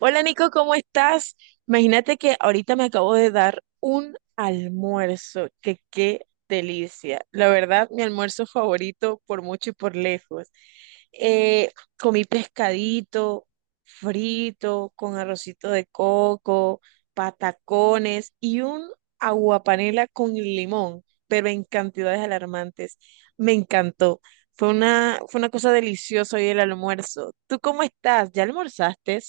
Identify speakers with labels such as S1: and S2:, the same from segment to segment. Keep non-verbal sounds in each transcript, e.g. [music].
S1: Hola Nico, ¿cómo estás? Imagínate que ahorita me acabo de dar un almuerzo, que ¡qué delicia! La verdad, mi almuerzo favorito por mucho y por lejos. Eh, Comí pescadito frito con arrocito de coco, patacones y un aguapanela con limón, pero en cantidades alarmantes. Me encantó. Fue una cosa deliciosa hoy el almuerzo. ¿Tú cómo estás? ¿Ya almorzaste?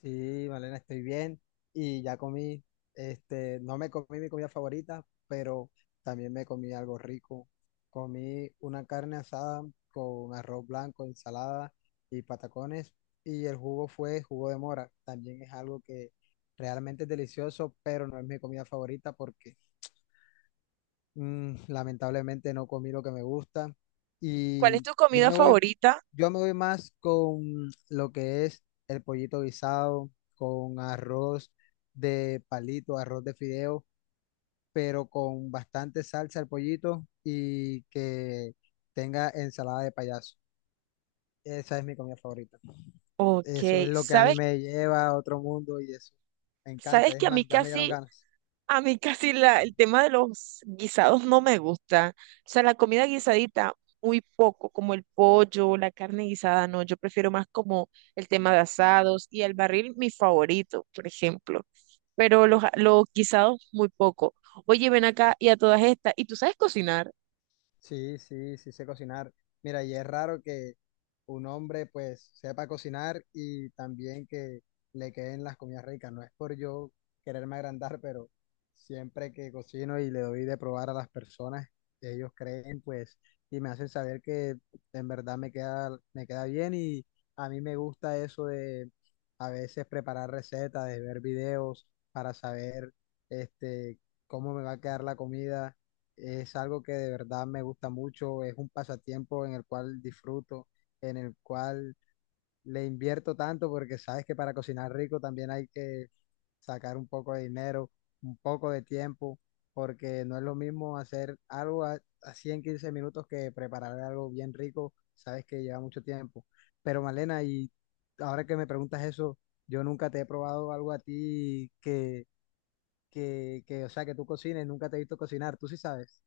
S2: Sí, Malena, estoy bien y ya comí, no me comí mi comida favorita, pero también me comí algo rico. Comí una carne asada con arroz blanco, ensalada y patacones, y el jugo fue jugo de mora. También es algo que realmente es delicioso, pero no es mi comida favorita porque lamentablemente no comí lo que me gusta.
S1: ¿Cuál es
S2: y
S1: tu
S2: yo
S1: comida
S2: me voy,
S1: favorita?
S2: yo me voy más con lo que es el pollito guisado, con arroz de palito, arroz de fideo, pero con bastante salsa el pollito y que tenga ensalada de payaso. Esa es mi comida favorita.
S1: Ok,
S2: Eso es lo que a mí
S1: ¿sabes?
S2: me lleva a otro mundo y eso me
S1: ¿Sabes
S2: encanta. Es
S1: que a mí
S2: más, ya me dieron ganas.
S1: a mí casi el tema de los guisados no me gusta? O sea, la comida guisadita, muy poco, como el pollo, la carne guisada, no, yo prefiero más como el tema de asados y el barril, mi favorito, por ejemplo. Pero los guisados, muy poco. Oye, ven acá y a todas estas, ¿y tú sabes cocinar?
S2: Sí, sí, sí sé cocinar. Mira, y es raro que un hombre pues sepa cocinar y también que le queden las comidas ricas. No es por yo quererme agrandar, pero siempre que cocino y le doy de probar a las personas, ellos creen pues y me hacen saber que en verdad me queda bien, y a mí me gusta eso de a veces preparar recetas, de ver videos para saber este, cómo me va a quedar la comida. Es algo que de verdad me gusta mucho, es un pasatiempo en el cual disfruto, en el cual le invierto tanto porque sabes que para cocinar rico también hay que sacar un poco de dinero, un poco de tiempo, porque no es lo mismo hacer algo a, así en 15 minutos que preparar algo bien rico, sabes que lleva mucho tiempo. Pero Malena, y ahora que me preguntas eso, yo nunca te he probado algo a ti que, o sea, que tú cocines, nunca te he visto cocinar, tú sí sabes.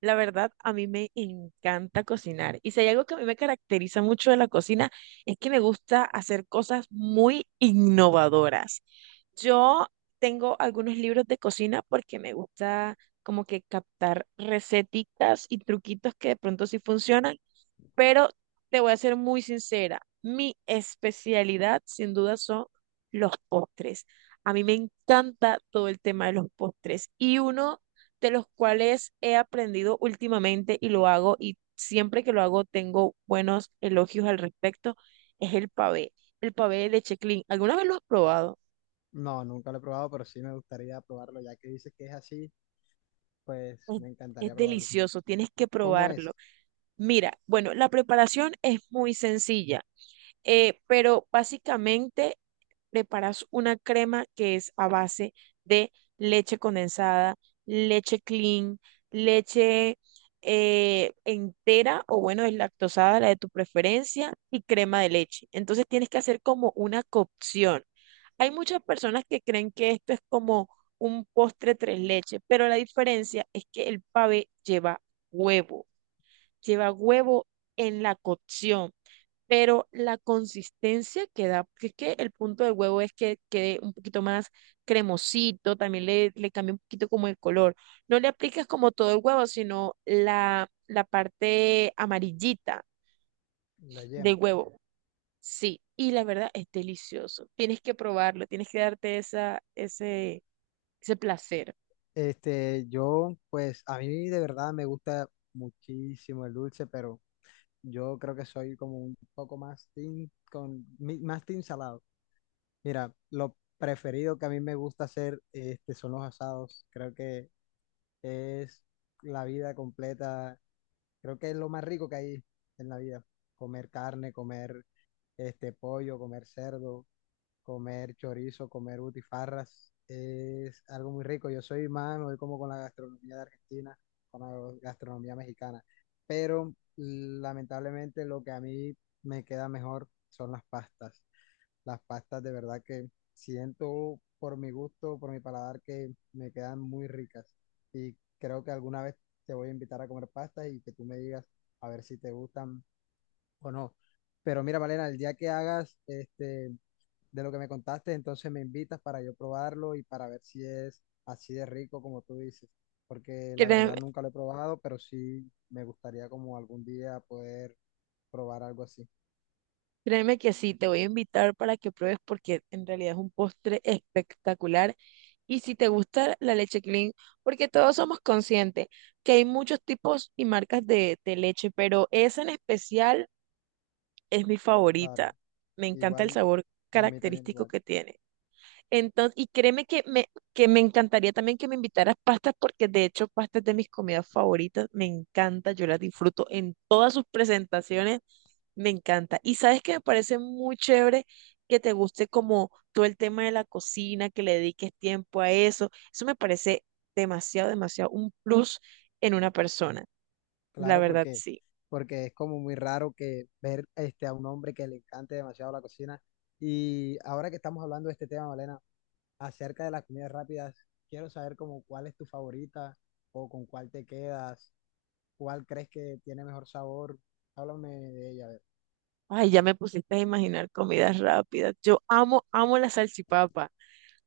S1: La verdad, a mí me encanta cocinar. Y si hay algo que a mí me caracteriza mucho de la cocina, es que me gusta hacer cosas muy innovadoras. Yo tengo algunos libros de cocina porque me gusta como que captar receticas y truquitos que de pronto sí funcionan, pero te voy a ser muy sincera, mi especialidad sin duda son los postres. A mí me encanta todo el tema de los postres y uno de los cuales he aprendido últimamente y lo hago y siempre que lo hago tengo buenos elogios al respecto es el pavé de leche clean. ¿Alguna vez lo has probado?
S2: No, nunca lo he probado, pero sí me gustaría probarlo, ya que dices que es así, pues
S1: Es
S2: me
S1: es
S2: encantaría probarlo.
S1: delicioso, tienes que
S2: ¿Cómo
S1: probarlo.
S2: es
S1: Mira, bueno, la preparación es muy sencilla. Pero básicamente preparas una crema que es a base de leche condensada, leche clean, leche entera o bueno, deslactosada, la de tu preferencia, y crema de leche. Entonces tienes que hacer como una cocción. Hay muchas personas que creen que esto es como un postre tres leches, pero la diferencia es que el pavé huevo, lleva huevo en la cocción, pero la consistencia que da, porque es que el punto del huevo es que quede un poquito más cremosito, también le cambia un poquito como el color. No le aplicas como todo el huevo, sino la parte amarillita
S2: la
S1: del
S2: yema?
S1: huevo. Sí, y la verdad es delicioso. Tienes que probarlo, tienes que darte ese placer.
S2: Yo, pues a mí de verdad me gusta muchísimo el dulce, pero yo creo que soy como un poco más team más team salado. Mira, lo preferido que a mí me gusta hacer son los asados. Creo que es la vida completa. Creo que es lo más rico que hay en la vida. Comer carne, comer este pollo, comer cerdo, comer chorizo, comer butifarras. Es algo muy rico. Yo soy más, me voy como con la gastronomía de Argentina, con la gastronomía mexicana. Pero lamentablemente lo que a mí me queda mejor son las pastas. Las pastas de verdad que siento, por mi gusto, por mi paladar, que me quedan muy ricas. Y creo que alguna vez te voy a invitar a comer pastas y que tú me digas, a ver si te gustan o no. Pero mira, Valena, el día que hagas de lo que me contaste, entonces me invitas para yo probarlo y para ver si es así de rico como tú dices. Porque
S1: Que
S2: la
S1: te-
S2: verdad nunca lo he probado, pero sí me gustaría como algún día poder probar algo así.
S1: Créeme que sí, te voy a invitar para que pruebes porque en realidad es un postre espectacular. Y si te gusta la leche clean, porque todos somos conscientes que hay muchos tipos y marcas de leche, pero esa en especial es mi favorita.
S2: Claro,
S1: Me encanta el
S2: igual,
S1: sabor
S2: a mí también
S1: característico
S2: igual.
S1: que tiene. Entonces, y que me encantaría también que me invitaras pastas, porque de hecho pastas de mis comidas favoritas, me encanta, yo las disfruto en todas sus presentaciones, me encanta. Y sabes que me parece muy chévere que te guste como todo el tema de la cocina, que le dediques tiempo a eso. Eso me parece demasiado, demasiado un plus en una persona. La
S2: Claro,
S1: verdad,
S2: porque,
S1: sí.
S2: porque es como muy raro que ver a un hombre que le encante demasiado la cocina. Y ahora que estamos hablando de este tema, Malena, acerca de las comidas rápidas, quiero saber como cuál es tu favorita, o con cuál te quedas, cuál crees que tiene mejor sabor. Háblame de ella, a ver.
S1: Ay, ya me pusiste a imaginar comidas rápidas. Amo la salchipapa.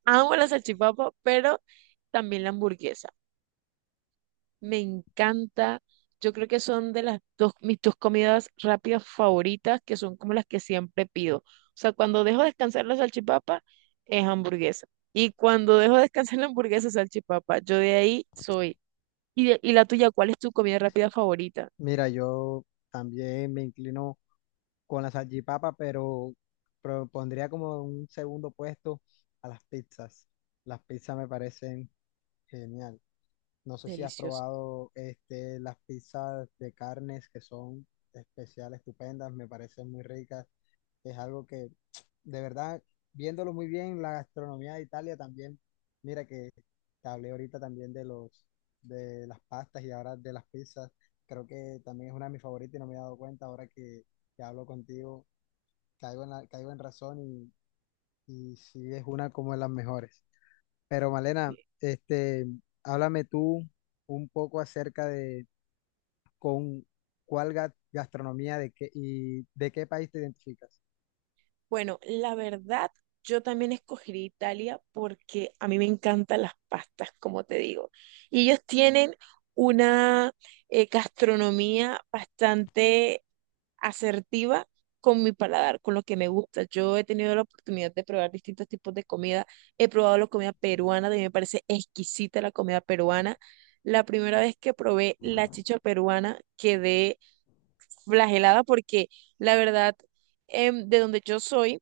S1: Amo la salchipapa, pero también la hamburguesa. Me encanta. Yo creo que son de las dos, mis dos comidas rápidas favoritas, que son como las que siempre pido. O sea, cuando dejo descansar la salchipapa, es hamburguesa. Y cuando dejo descansar la hamburguesa, salchipapa. Yo de ahí soy. Y la tuya, ¿cuál es tu comida rápida favorita?
S2: Mira, yo también me inclino con la salchipapa, pero propondría como un segundo puesto a las pizzas. Las pizzas me parecen genial. No sé si has
S1: Delicioso.
S2: probado las pizzas de carnes, que son especiales, estupendas, me parecen muy ricas. Es algo que, de verdad, viéndolo muy bien, la gastronomía de Italia también. Mira que te hablé ahorita también de los, de las pastas, y ahora de las pizzas. Creo que también es una de mis favoritas y no me he dado cuenta ahora que hablo contigo. Caigo en razón, y sí es una como de las mejores. Pero Malena, háblame tú un poco acerca de con cuál gastronomía de qué, y de qué país te identificas.
S1: Bueno, la verdad, yo también escogería Italia porque a mí me encantan las pastas, como te digo. Y ellos tienen una gastronomía bastante asertiva con mi paladar, con lo que me gusta. Yo he tenido la oportunidad de probar distintos tipos de comida. He probado la comida peruana, de mí me parece exquisita la comida peruana. La primera vez que probé la chicha peruana quedé flagelada porque la verdad, de donde yo soy,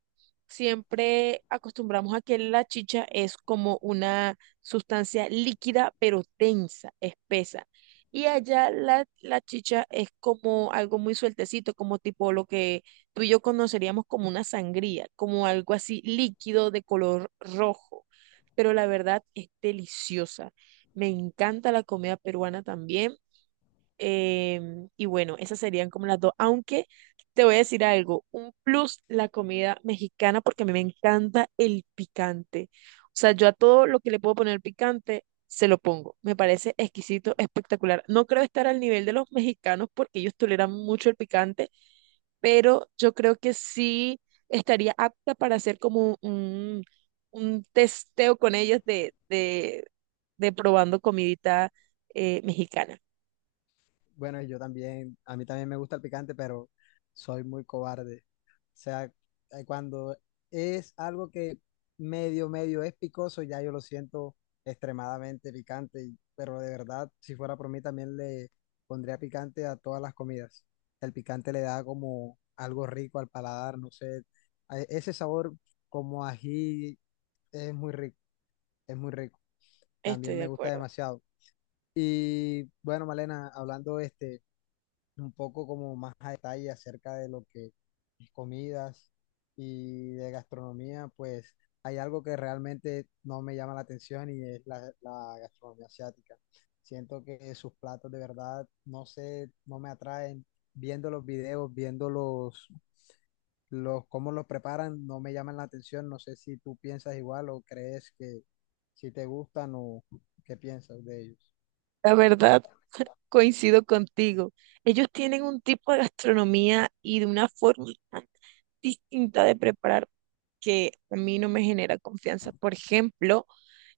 S1: siempre acostumbramos a que la chicha es como una sustancia líquida pero densa, espesa. Y allá la chicha es como algo muy sueltecito, como tipo lo que tú y yo conoceríamos como una sangría, como algo así líquido de color rojo. Pero la verdad es deliciosa. Me encanta la comida peruana también. Y bueno, esas serían como las dos. Aunque te voy a decir algo, un plus la comida mexicana porque a mí me encanta el picante. O sea, yo a todo lo que le puedo poner picante, se lo pongo. Me parece exquisito, espectacular. No creo estar al nivel de los mexicanos porque ellos toleran mucho el picante, pero yo creo que sí estaría apta para hacer como un testeo con ellos de probando comidita mexicana.
S2: Bueno, y yo también, a mí también me gusta el picante, pero soy muy cobarde. O sea, cuando es algo que medio es picoso, ya yo lo siento extremadamente picante, y- pero de verdad, si fuera por mí, también le pondría picante a todas las comidas. El picante le da como algo rico al paladar, no sé, a- ese sabor como ají es muy rico, es muy rico.
S1: Estoy
S2: También
S1: de
S2: me gusta
S1: acuerdo.
S2: demasiado. Y bueno, Malena, hablando un poco como más a detalle acerca de lo que es comidas y de gastronomía, pues hay algo que realmente no me llama la atención, y es la gastronomía asiática. Siento que sus platos de verdad, no sé, no me atraen. Viendo los videos, viendo los cómo los preparan, no me llaman la atención. No sé si tú piensas igual o crees que si te gustan o qué piensas de ellos.
S1: La verdad, [laughs] coincido contigo. Ellos tienen un tipo de gastronomía y de una forma [laughs] tan distinta de preparar que a mí no me genera confianza. Por ejemplo,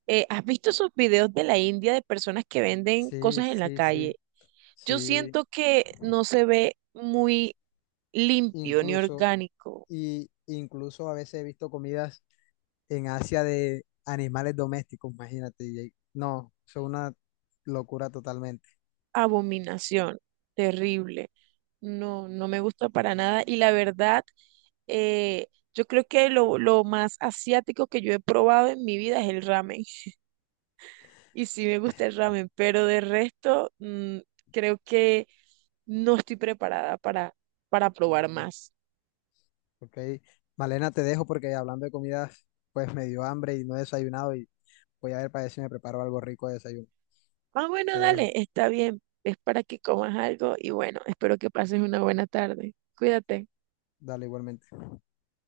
S1: ¿has visto esos videos de la India de personas que venden
S2: Sí,
S1: cosas en la
S2: sí, sí,
S1: calle? Yo
S2: sí,
S1: siento que no se ve muy limpio ni
S2: incluso,
S1: orgánico.
S2: y incluso a veces he visto comidas en Asia de animales domésticos, imagínate, y- ahí- no, eso es una locura totalmente.
S1: Abominación, terrible. No, no me gusta para nada. Y la verdad, eh, yo creo que lo más asiático que yo he probado en mi vida es el ramen. [laughs] Y sí me gusta el ramen, pero de resto, mm, creo que no estoy preparada para probar más.
S2: ¿Ok? Malena, te dejo porque hablando de comidas, pues me dio hambre y no he desayunado, y voy a ver para ver si me preparo algo rico de desayuno.
S1: Ah, bueno,
S2: Te dejo,
S1: dale, está bien. Es para que comas algo y bueno, espero que pases una buena tarde. Cuídate.
S2: dale igualmente.